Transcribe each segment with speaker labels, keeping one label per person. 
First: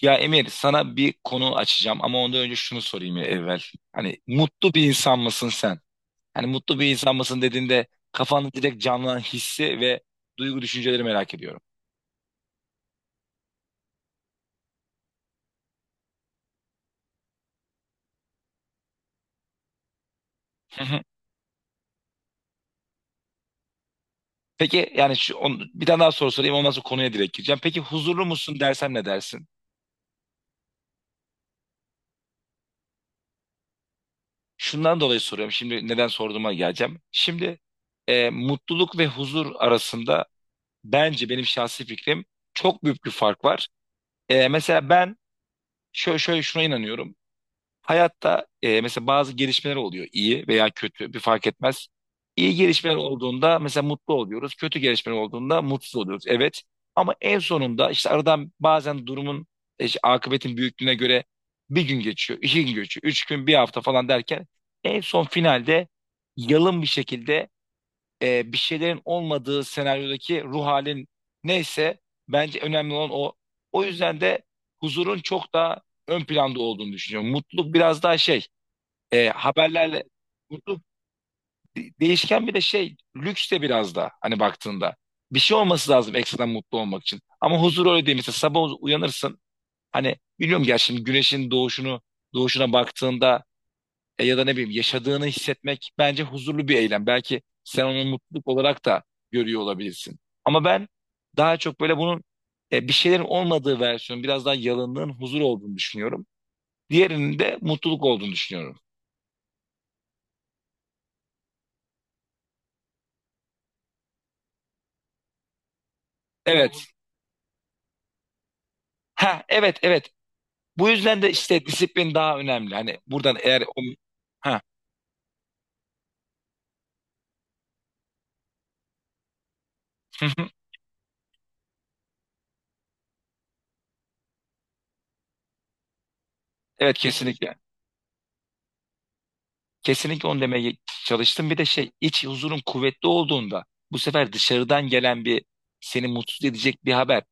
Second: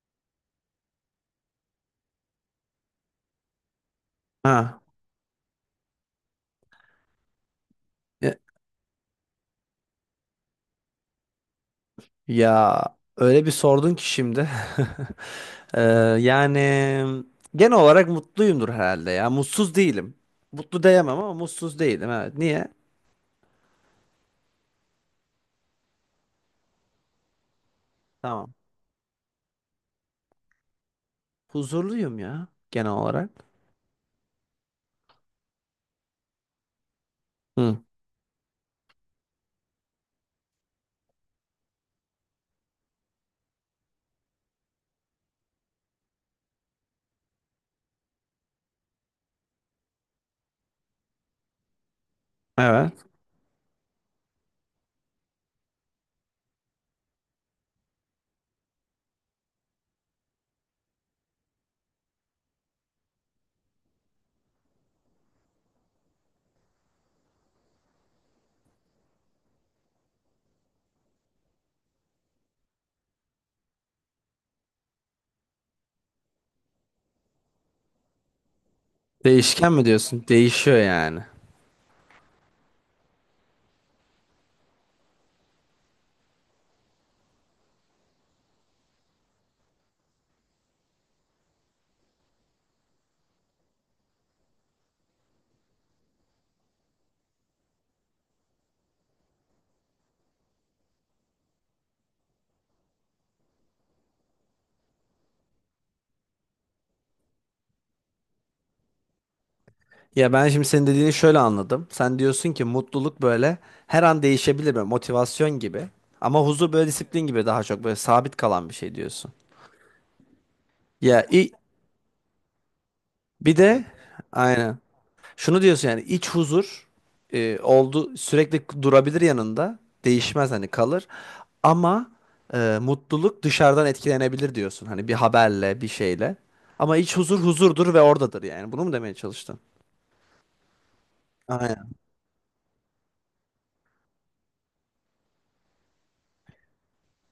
Speaker 1: Ya Emir, sana bir konu açacağım ama ondan önce şunu sorayım ya evvel. Hani mutlu
Speaker 2: Ha.
Speaker 1: bir insan mısın sen? Hani mutlu bir insan mısın dediğinde
Speaker 2: Ya,
Speaker 1: kafanda direkt canlanan hissi ve duygu düşünceleri merak ediyorum.
Speaker 2: ya öyle bir sordun ki şimdi. Ee, yani genel olarak mutluyumdur herhalde ya. Mutsuz değilim. Mutlu
Speaker 1: Hı hı.
Speaker 2: diyemem ama mutsuz değilim. Evet. Niye?
Speaker 1: Peki, yani şu, bir tane daha soru sorayım, ondan sonra konuya direkt gireceğim. Peki huzurlu
Speaker 2: Tamam.
Speaker 1: musun dersem ne dersin?
Speaker 2: Huzurluyum ya genel olarak.
Speaker 1: Şundan dolayı soruyorum, şimdi neden sorduğuma geleceğim. Şimdi
Speaker 2: Hı.
Speaker 1: mutluluk ve huzur arasında, bence benim şahsi fikrim, çok büyük bir fark var. Mesela ben şöyle şuna inanıyorum. Hayatta mesela bazı gelişmeler oluyor, iyi veya kötü bir fark etmez. İyi
Speaker 2: Evet.
Speaker 1: gelişmeler olduğunda mesela mutlu oluyoruz. Kötü gelişmeler olduğunda mutsuz oluyoruz. Evet, ama en sonunda işte aradan bazen durumun işte akıbetin büyüklüğüne göre bir gün geçiyor, 2 gün geçiyor, 3 gün, bir hafta falan derken en son finalde yalın bir şekilde bir şeylerin olmadığı senaryodaki ruh halin neyse, bence önemli olan o. O yüzden de huzurun çok daha ön planda olduğunu düşünüyorum. Mutluluk biraz daha şey,
Speaker 2: Değişken mi
Speaker 1: haberlerle
Speaker 2: diyorsun? Değişiyor
Speaker 1: mutluluk
Speaker 2: yani.
Speaker 1: değişken, bir de şey, lüks de biraz da, hani baktığında. Bir şey olması lazım ekstradan mutlu olmak için. Ama huzur öyle değil. Mesela sabah uyanırsın, hani biliyorum gerçi, şimdi güneşin doğuşuna baktığında ya da ne bileyim, yaşadığını hissetmek bence huzurlu bir eylem. Belki sen onu mutluluk olarak da görüyor olabilirsin. Ama ben daha çok böyle bunun bir şeylerin olmadığı versiyonu, biraz daha yalınlığın huzur olduğunu düşünüyorum. Diğerinin de mutluluk olduğunu düşünüyorum.
Speaker 2: Ya ben şimdi senin dediğini şöyle anladım. Sen diyorsun ki mutluluk böyle her an değişebilir böyle motivasyon gibi. Ama huzur böyle
Speaker 1: Evet.
Speaker 2: disiplin gibi daha çok böyle sabit kalan bir şey diyorsun.
Speaker 1: Ha, evet, evet. Bu yüzden
Speaker 2: Ya
Speaker 1: de
Speaker 2: i-
Speaker 1: işte disiplin daha önemli. Hani buradan
Speaker 2: bir
Speaker 1: eğer o...
Speaker 2: de
Speaker 1: Ha.
Speaker 2: aynen. Şunu diyorsun yani iç huzur oldu sürekli durabilir yanında. Değişmez hani kalır. Ama mutluluk dışarıdan etkilenebilir diyorsun. Hani bir haberle, bir şeyle. Ama
Speaker 1: Evet,
Speaker 2: iç huzur
Speaker 1: kesinlikle.
Speaker 2: huzurdur ve oradadır yani. Bunu mu demeye çalıştın?
Speaker 1: Kesinlikle onu demeye çalıştım. Bir de
Speaker 2: Aynen.
Speaker 1: şey, iç huzurun kuvvetli olduğunda, bu sefer dışarıdan gelen bir seni mutsuz edecek bir haber,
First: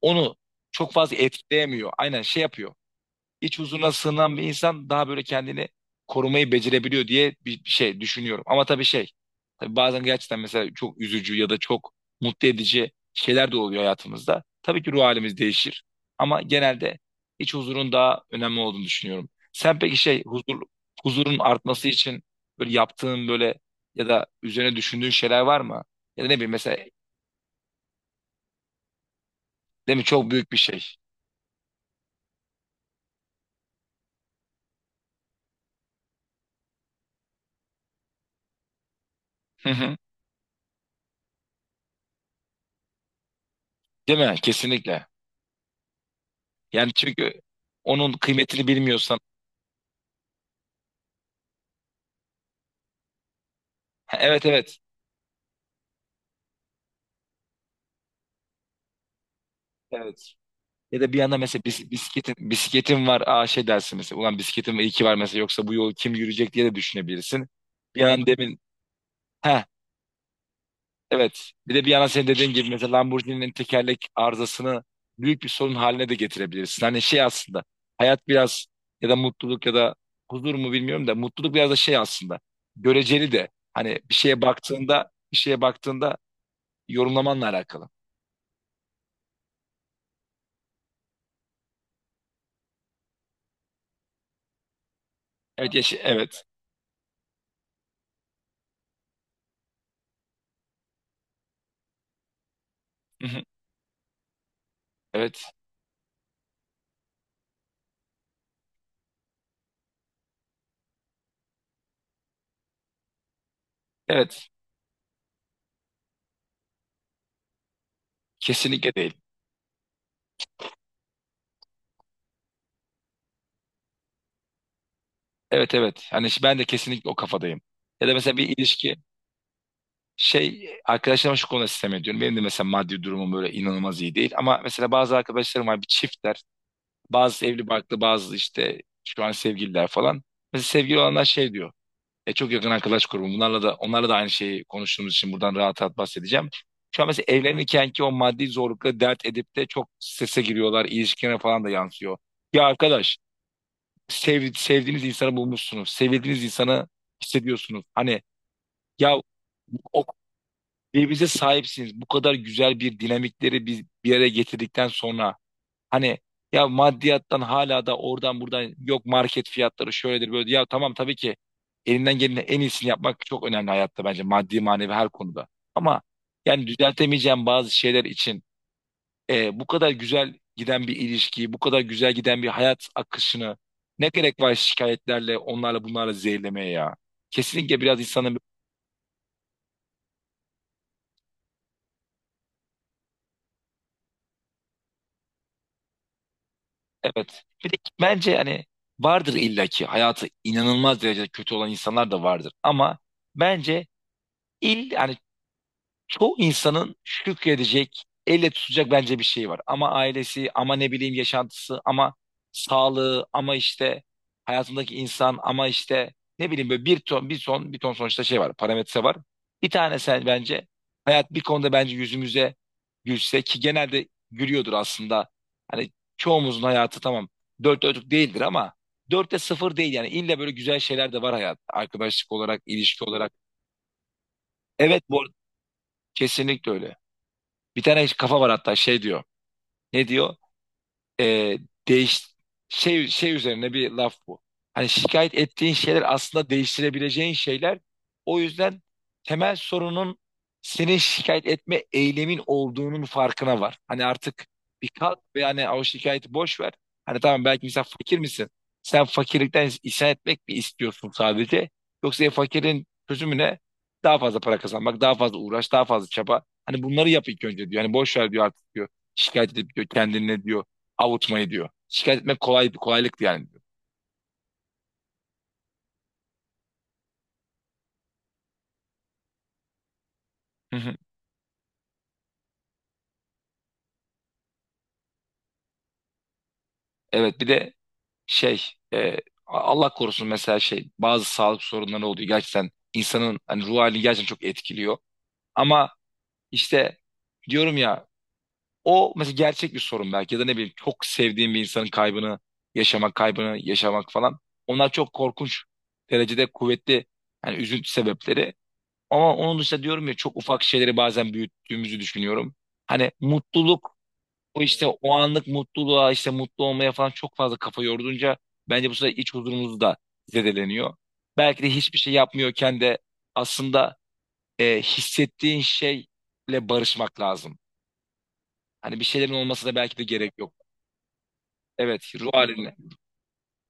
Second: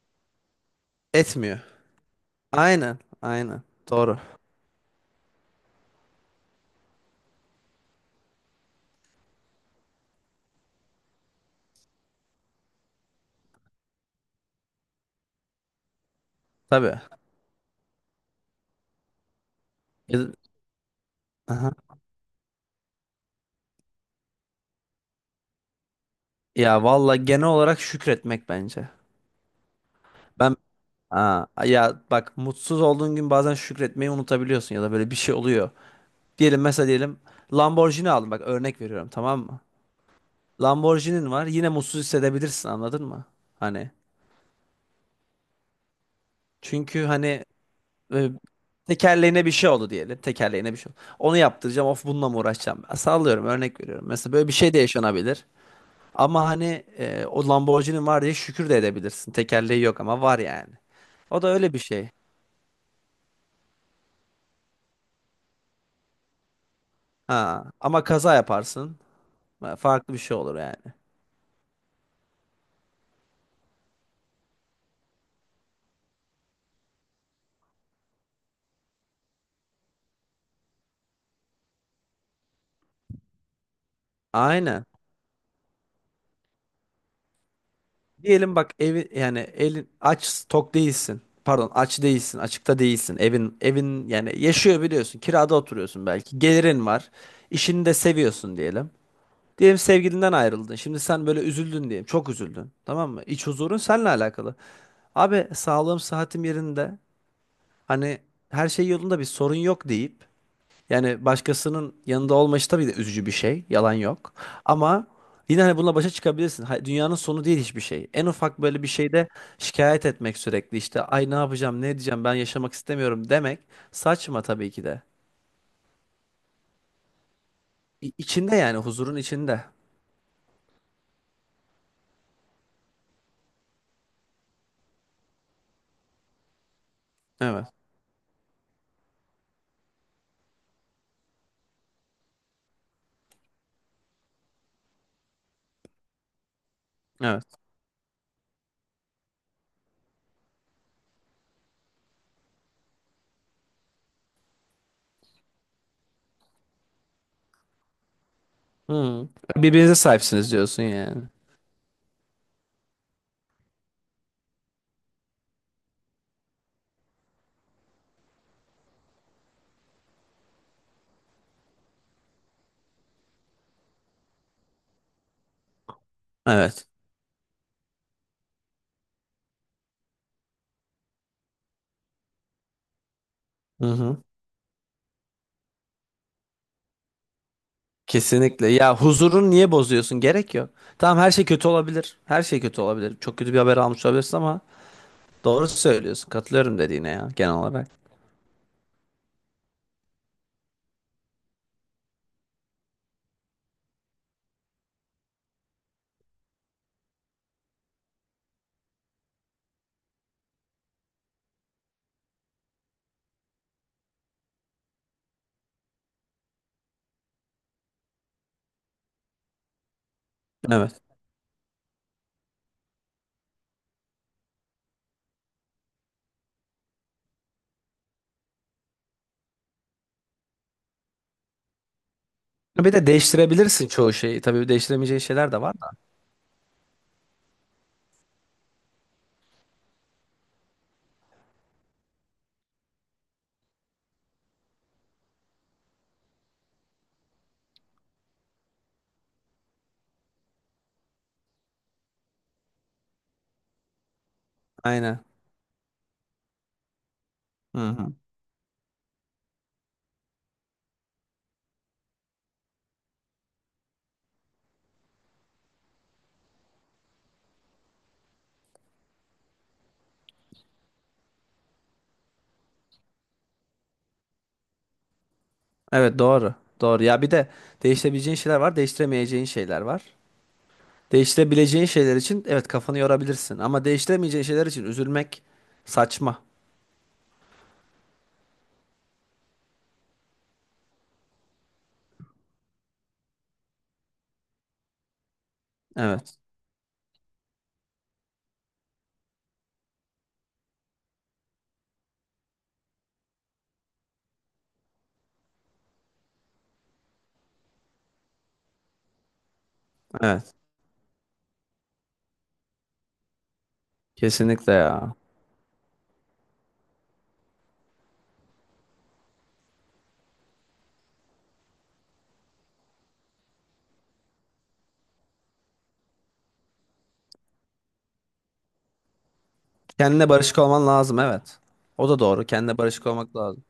Speaker 1: onu çok fazla
Speaker 2: Etmiyor.
Speaker 1: etkileyemiyor. Aynen şey yapıyor.
Speaker 2: Aynen.
Speaker 1: İç
Speaker 2: Aynen.
Speaker 1: huzuruna
Speaker 2: Doğru.
Speaker 1: sığınan bir insan daha böyle kendini korumayı becerebiliyor diye bir şey düşünüyorum. Ama tabii şey, tabii bazen gerçekten mesela çok üzücü ya da çok mutlu edici şeyler de oluyor hayatımızda. Tabii ki ruh halimiz değişir, ama genelde
Speaker 2: Tabii.
Speaker 1: iç huzurun daha önemli olduğunu düşünüyorum. Sen peki şey,
Speaker 2: Ya,
Speaker 1: huzurun
Speaker 2: aha.
Speaker 1: artması için böyle yaptığın, böyle ya da üzerine düşündüğün şeyler var mı? Ya da ne bileyim mesela,
Speaker 2: Ya vallahi genel olarak şükretmek bence.
Speaker 1: değil mi, çok büyük
Speaker 2: Ben
Speaker 1: bir şey.
Speaker 2: Aa, ya bak mutsuz olduğun gün bazen şükretmeyi unutabiliyorsun ya da böyle bir şey oluyor. Diyelim mesela diyelim Lamborghini aldım bak örnek veriyorum tamam mı?
Speaker 1: Hı hı.
Speaker 2: Lamborghini'nin var yine mutsuz hissedebilirsin anladın mı? Hani
Speaker 1: Değil mi? Kesinlikle. Yani
Speaker 2: çünkü
Speaker 1: çünkü
Speaker 2: hani
Speaker 1: onun
Speaker 2: e,
Speaker 1: kıymetini bilmiyorsan.
Speaker 2: tekerleğine bir şey oldu diyelim tekerleğine bir şey oldu. Onu yaptıracağım of bununla mı uğraşacağım? Ben sallıyorum örnek veriyorum.
Speaker 1: Ha,
Speaker 2: Mesela
Speaker 1: evet,
Speaker 2: böyle bir şey de
Speaker 1: evet.
Speaker 2: yaşanabilir. Ama hani o Lamborghini'nin var diye şükür de edebilirsin. Tekerleği yok ama
Speaker 1: Evet.
Speaker 2: var yani.
Speaker 1: Ya da bir anda
Speaker 2: O da
Speaker 1: mesela
Speaker 2: öyle bir şey.
Speaker 1: bisikletin var. Aa, şey dersin mesela. Ulan, bisikletim iyi ki var mesela. Yoksa bu yolu kim yürüyecek diye de düşünebilirsin.
Speaker 2: Ha,
Speaker 1: Bir
Speaker 2: ama
Speaker 1: an
Speaker 2: kaza
Speaker 1: demin.
Speaker 2: yaparsın.
Speaker 1: Ha,
Speaker 2: Farklı bir şey olur yani.
Speaker 1: evet. Bir de bir yana, senin dediğin gibi mesela Lamborghini'nin tekerlek arızasını büyük bir sorun haline de getirebilirsin. Hani şey aslında. Hayat biraz, ya da mutluluk ya da huzur mu bilmiyorum da, mutluluk biraz da şey aslında. Göreceli de. Hani
Speaker 2: Aynen.
Speaker 1: bir şeye baktığında, yorumlamanla alakalı.
Speaker 2: Diyelim bak evi yani elin aç tok değilsin. Pardon aç değilsin açıkta değilsin. Evin yani yaşıyor biliyorsun. Kirada
Speaker 1: Evet, yeşil,
Speaker 2: oturuyorsun belki.
Speaker 1: evet.
Speaker 2: Gelirin var. İşini de seviyorsun diyelim. Diyelim sevgilinden ayrıldın. Şimdi sen böyle üzüldün diyelim. Çok üzüldün. Tamam mı?
Speaker 1: Hı hı.
Speaker 2: İç huzurun seninle alakalı.
Speaker 1: Evet.
Speaker 2: Abi sağlığım sıhhatim yerinde. Hani her şey yolunda bir sorun yok deyip yani başkasının yanında olma işi tabii de üzücü bir şey. Yalan yok.
Speaker 1: Evet.
Speaker 2: Ama yine hani bununla başa çıkabilirsin. Ha- Dünyanın sonu değil hiçbir şey. En ufak böyle bir
Speaker 1: Kesinlikle değil.
Speaker 2: şeyde şikayet etmek sürekli işte ay ne yapacağım ne edeceğim ben yaşamak istemiyorum demek saçma tabii ki de.
Speaker 1: Evet, evet. Hani ben de kesinlikle o kafadayım. Ya
Speaker 2: İ-
Speaker 1: da mesela bir
Speaker 2: İçinde yani
Speaker 1: ilişki,
Speaker 2: huzurun içinde.
Speaker 1: şey, arkadaşlarıma şu konuda sistem ediyorum. Benim de mesela maddi durumum böyle inanılmaz iyi değil. Ama mesela bazı arkadaşlarım var, bir çiftler. Bazı evli
Speaker 2: Evet.
Speaker 1: barklı, bazı işte şu an sevgililer falan. Mesela sevgili olanlar şey diyor. Çok yakın arkadaş grubum. Bunlarla da onlarla da aynı şeyi konuştuğumuz için buradan rahat rahat bahsedeceğim. Şu an mesela
Speaker 2: Evet.
Speaker 1: evlenirken ki o maddi zorlukla dert edip de çok strese giriyorlar. İlişkilerine falan da yansıyor. Ya arkadaş, sevdiğiniz insanı bulmuşsunuz. Sevildiğiniz insanı hissediyorsunuz. Hani ya,
Speaker 2: Hı. Birbirinize
Speaker 1: o
Speaker 2: sahipsiniz diyorsun yani.
Speaker 1: birbirinize sahipsiniz. Bu kadar güzel bir dinamikleri biz bir araya getirdikten sonra, hani ya, maddiyattan hala da oradan buradan, yok market fiyatları şöyledir böyle. Ya tamam, tabii ki elinden gelenin en iyisini yapmak çok önemli hayatta, bence maddi manevi her konuda. Ama yani
Speaker 2: Evet.
Speaker 1: düzeltemeyeceğim bazı şeyler için bu kadar güzel giden bir ilişkiyi, bu kadar güzel giden bir hayat akışını
Speaker 2: Hı
Speaker 1: ne
Speaker 2: hı.
Speaker 1: gerek var şikayetlerle, onlarla bunlarla zehirlemeye ya? Kesinlikle biraz insanın,
Speaker 2: Kesinlikle. Ya huzurun niye bozuyorsun? Gerek yok. Tamam her şey kötü olabilir. Her şey kötü olabilir. Çok kötü bir haber almış olabilirsin ama doğru söylüyorsun. Katılıyorum dediğine ya
Speaker 1: evet.
Speaker 2: genel
Speaker 1: Bir de
Speaker 2: olarak.
Speaker 1: bence hani vardır illaki hayatı inanılmaz derecede kötü olan insanlar da vardır, ama bence yani çoğu insanın şükredecek, elle tutacak bence bir şey var. Ama ailesi, ama ne bileyim yaşantısı, ama sağlığı, ama işte hayatındaki insan, ama işte ne bileyim, böyle bir ton, bir ton, bir ton, sonuçta şey var, parametre var. Bir tane sen, bence
Speaker 2: Evet.
Speaker 1: hayat bir konuda bence yüzümüze gülse, ki genelde gülüyordur aslında. Hani çoğumuzun hayatı tamam dört dörtlük değildir, ama dörtte sıfır değil yani, illa böyle güzel şeyler de var, hayat arkadaşlık olarak,
Speaker 2: Bir
Speaker 1: ilişki
Speaker 2: de
Speaker 1: olarak.
Speaker 2: değiştirebilirsin çoğu şeyi. Tabii
Speaker 1: Evet, bu
Speaker 2: değiştiremeyeceğin
Speaker 1: arada
Speaker 2: şeyler de var da.
Speaker 1: kesinlikle öyle. Bir tane kafa var, hatta şey diyor. Ne diyor? E, değiş şey şey üzerine bir laf bu. Hani şikayet ettiğin şeyler aslında değiştirebileceğin şeyler. O yüzden temel sorunun, senin şikayet etme eylemin olduğunun farkına var. Hani artık bir kalk
Speaker 2: Aynen.
Speaker 1: ve hani o şikayeti boş ver. Hani tamam belki mesela,
Speaker 2: Hı hı.
Speaker 1: fakir misin? Sen fakirlikten isyan etmek mi istiyorsun sadece? Yoksa fakirin çözümü ne? Daha fazla para kazanmak, daha fazla uğraş, daha fazla çaba. Hani bunları yap ilk önce diyor. Hani boş ver diyor artık diyor. Şikayet edip diyor, kendine diyor avutmayı diyor. Şikayet etmek kolay, kolaylıktı yani diyor.
Speaker 2: Evet doğru. Doğru. Ya bir de değiştirebileceğin şeyler var, değiştiremeyeceğin şeyler var.
Speaker 1: Hı hı.
Speaker 2: Değiştirebileceğin şeyler için evet kafanı yorabilirsin ama değiştiremeyeceğin şeyler için üzülmek saçma.
Speaker 1: Evet, bir de şey, e, Allah korusun, mesela şey bazı sağlık sorunları oluyor. Gerçekten insanın hani ruh halini gerçekten çok etkiliyor. Ama
Speaker 2: Evet.
Speaker 1: işte diyorum ya, o mesela gerçek bir sorun belki, ya da ne bileyim çok sevdiğim bir insanın kaybını yaşamak falan. Onlar çok korkunç derecede kuvvetli hani üzüntü sebepleri. Ama onun dışında diyorum ya, çok
Speaker 2: Evet.
Speaker 1: ufak şeyleri bazen büyüttüğümüzü düşünüyorum. Hani mutluluk O
Speaker 2: Kesinlikle
Speaker 1: işte, o
Speaker 2: ya.
Speaker 1: anlık mutluluğa işte mutlu olmaya falan çok fazla kafa yorduğunca bence bu sefer iç huzurumuz da zedeleniyor. Belki de hiçbir şey yapmıyorken de aslında hissettiğin şeyle barışmak lazım. Hani bir şeylerin olması da belki de
Speaker 2: Kendine
Speaker 1: gerek yok.
Speaker 2: barışık olman lazım evet. O
Speaker 1: Evet,
Speaker 2: da
Speaker 1: ruh
Speaker 2: doğru.
Speaker 1: haline.
Speaker 2: Kendine barışık olmak lazım.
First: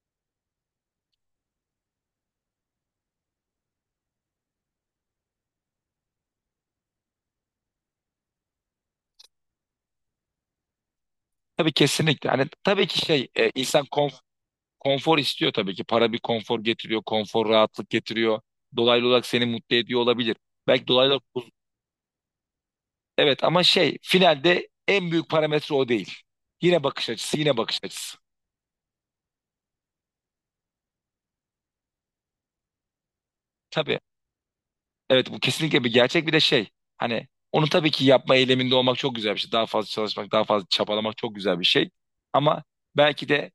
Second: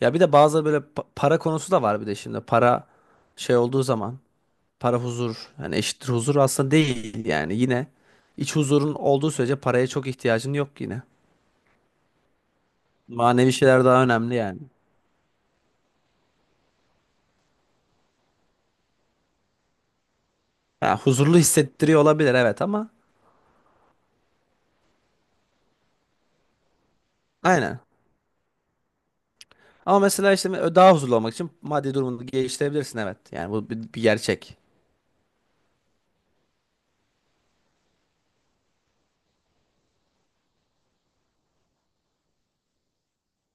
Speaker 2: Ya bir de bazı böyle pa- para konusu da var bir de şimdi. Para şey olduğu zaman para huzur. Yani eşittir huzur aslında değil yani. Yine iç huzurun olduğu sürece paraya çok ihtiyacın yok yine.
Speaker 1: Tabii, kesinlikle. Hani tabii ki şey,
Speaker 2: Manevi
Speaker 1: insan
Speaker 2: şeyler daha önemli yani.
Speaker 1: konfor istiyor tabii ki. Para bir konfor getiriyor, konfor rahatlık getiriyor. Dolaylı olarak seni mutlu ediyor olabilir. Belki
Speaker 2: Ha,
Speaker 1: dolaylı
Speaker 2: huzurlu
Speaker 1: olarak...
Speaker 2: hissettiriyor olabilir evet ama
Speaker 1: Evet, ama şey finalde en büyük parametre o değil. Yine bakış açısı, yine bakış
Speaker 2: aynen.
Speaker 1: açısı.
Speaker 2: Ama mesela işte daha huzurlu olmak için maddi durumunu geliştirebilirsin evet. Yani bu bir,
Speaker 1: Tabii.
Speaker 2: bir gerçek.
Speaker 1: Evet, bu kesinlikle bir gerçek, bir de şey. Hani onu tabii ki yapma eyleminde olmak çok güzel bir şey. Daha fazla çalışmak, daha fazla çabalamak çok güzel bir şey. Ama belki de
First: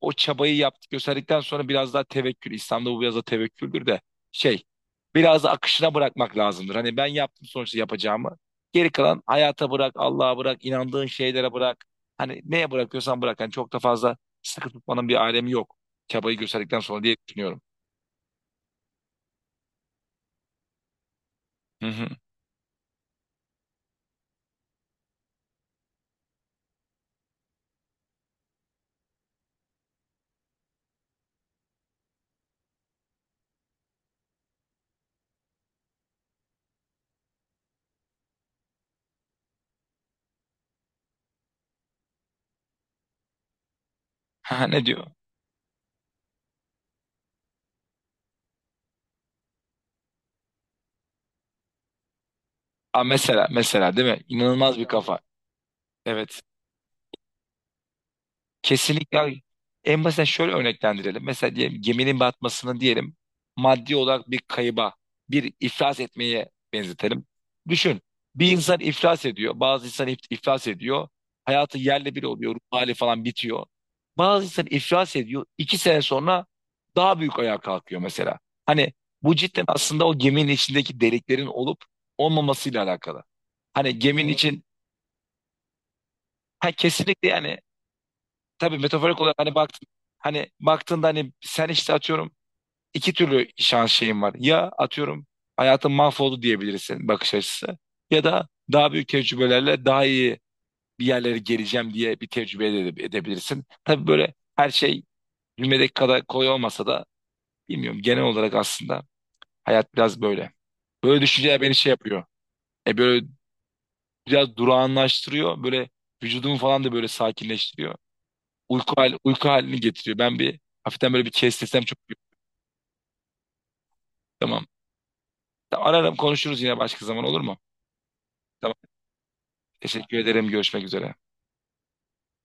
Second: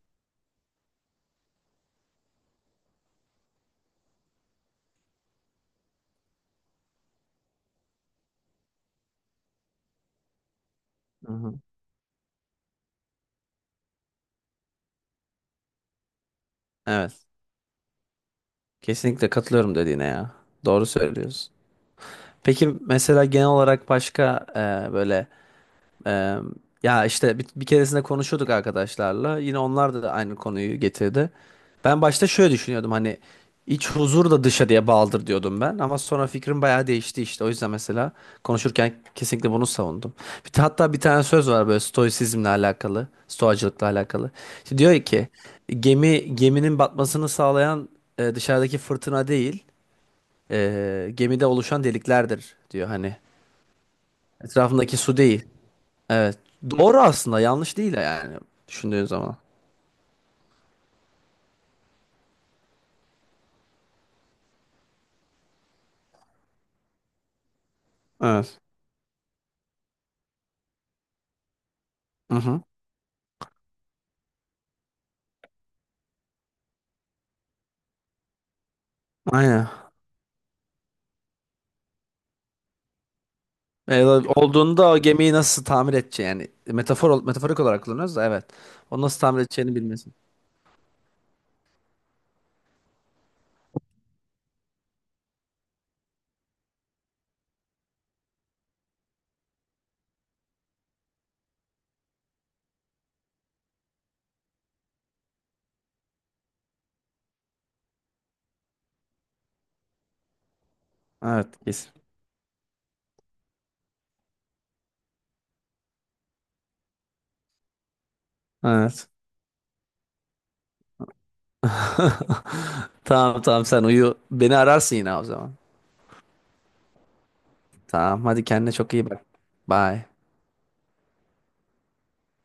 Speaker 1: o çabayı yaptık gösterdikten sonra biraz daha tevekkül. İslam'da bu biraz da tevekküldür de şey, biraz da akışına bırakmak lazımdır. Hani ben yaptım sonuçta yapacağımı. Geri kalan hayata bırak, Allah'a bırak, inandığın
Speaker 2: Hı
Speaker 1: şeylere
Speaker 2: hı.
Speaker 1: bırak. Hani neye bırakıyorsan bırak. Hani çok da fazla sıkı tutmanın bir alemi yok. Çabayı gösterdikten sonra diye
Speaker 2: Evet.
Speaker 1: düşünüyorum.
Speaker 2: Kesinlikle katılıyorum dediğine ya. Doğru söylüyorsun.
Speaker 1: Hı hı.
Speaker 2: Peki mesela genel olarak başka böyle Ee, ya işte bir keresinde konuşuyorduk arkadaşlarla. Yine onlar da aynı konuyu getirdi. Ben başta şöyle düşünüyordum hani iç huzur da dışarıya bağlıdır diyordum ben. Ama sonra fikrim bayağı değişti işte. O yüzden mesela konuşurken kesinlikle bunu savundum. Bir, hatta bir tane söz var böyle stoisizmle alakalı, stoacılıkla alakalı.
Speaker 1: Ha,
Speaker 2: İşte
Speaker 1: ne
Speaker 2: diyor
Speaker 1: diyor?
Speaker 2: ki geminin batmasını sağlayan dışarıdaki fırtına değil, gemide oluşan deliklerdir diyor
Speaker 1: Aa,
Speaker 2: hani.
Speaker 1: mesela mesela, değil mi? İnanılmaz bir
Speaker 2: Etrafındaki su
Speaker 1: kafa.
Speaker 2: değil. Evet.
Speaker 1: Evet.
Speaker 2: Doğru aslında. Yanlış değil yani. Düşündüğün
Speaker 1: Kesinlikle
Speaker 2: zaman.
Speaker 1: abi. En basit şöyle örneklendirelim. Mesela diyelim geminin batmasını, diyelim maddi olarak bir kayıba, bir iflas etmeye benzetelim. Düşün, bir
Speaker 2: Evet.
Speaker 1: insan iflas ediyor, bazı insan iflas ediyor. Hayatı yerle bir
Speaker 2: Hı
Speaker 1: oluyor, ruh
Speaker 2: hı.
Speaker 1: hali falan bitiyor. Bazı insan iflas ediyor, 2 sene sonra daha büyük ayağa kalkıyor mesela. Hani bu cidden
Speaker 2: Aynen.
Speaker 1: aslında o geminin içindeki deliklerin olup olmamasıyla alakalı. Hani
Speaker 2: E,
Speaker 1: geminin için,
Speaker 2: olduğunda o gemiyi nasıl tamir edeceği yani
Speaker 1: ha, kesinlikle yani,
Speaker 2: metaforik olarak kullanıyoruz da evet.
Speaker 1: tabii
Speaker 2: O
Speaker 1: metaforik
Speaker 2: nasıl
Speaker 1: olarak
Speaker 2: tamir
Speaker 1: hani
Speaker 2: edeceğini
Speaker 1: baktın,
Speaker 2: bilmesin.
Speaker 1: hani baktığında hani sen işte atıyorum iki türlü şans şeyin var. Ya atıyorum hayatın mahvoldu diyebilirsin, bakış açısı, ya da daha büyük tecrübelerle daha iyi bir yerlere geleceğim diye bir tecrübe edebilirsin. Tabii böyle her şey cümledeki kadar kolay olmasa da, bilmiyorum, genel olarak aslında hayat biraz böyle. Böyle
Speaker 2: Evet,
Speaker 1: düşünceler beni şey
Speaker 2: kesin.
Speaker 1: yapıyor. Böyle biraz durağanlaştırıyor. Böyle vücudumu falan da böyle sakinleştiriyor.
Speaker 2: Evet.
Speaker 1: Uyku halini getiriyor. Ben bir hafiften böyle bir kestesem çok iyi.
Speaker 2: Tamam tamam sen uyu. Beni
Speaker 1: Tamam.
Speaker 2: ararsın yine o zaman.
Speaker 1: Tamam, ararım konuşuruz yine başka zaman, olur mu?
Speaker 2: Tamam hadi kendine
Speaker 1: Tamam.
Speaker 2: çok iyi bak. Bye.
Speaker 1: Teşekkür ederim. Görüşmek üzere.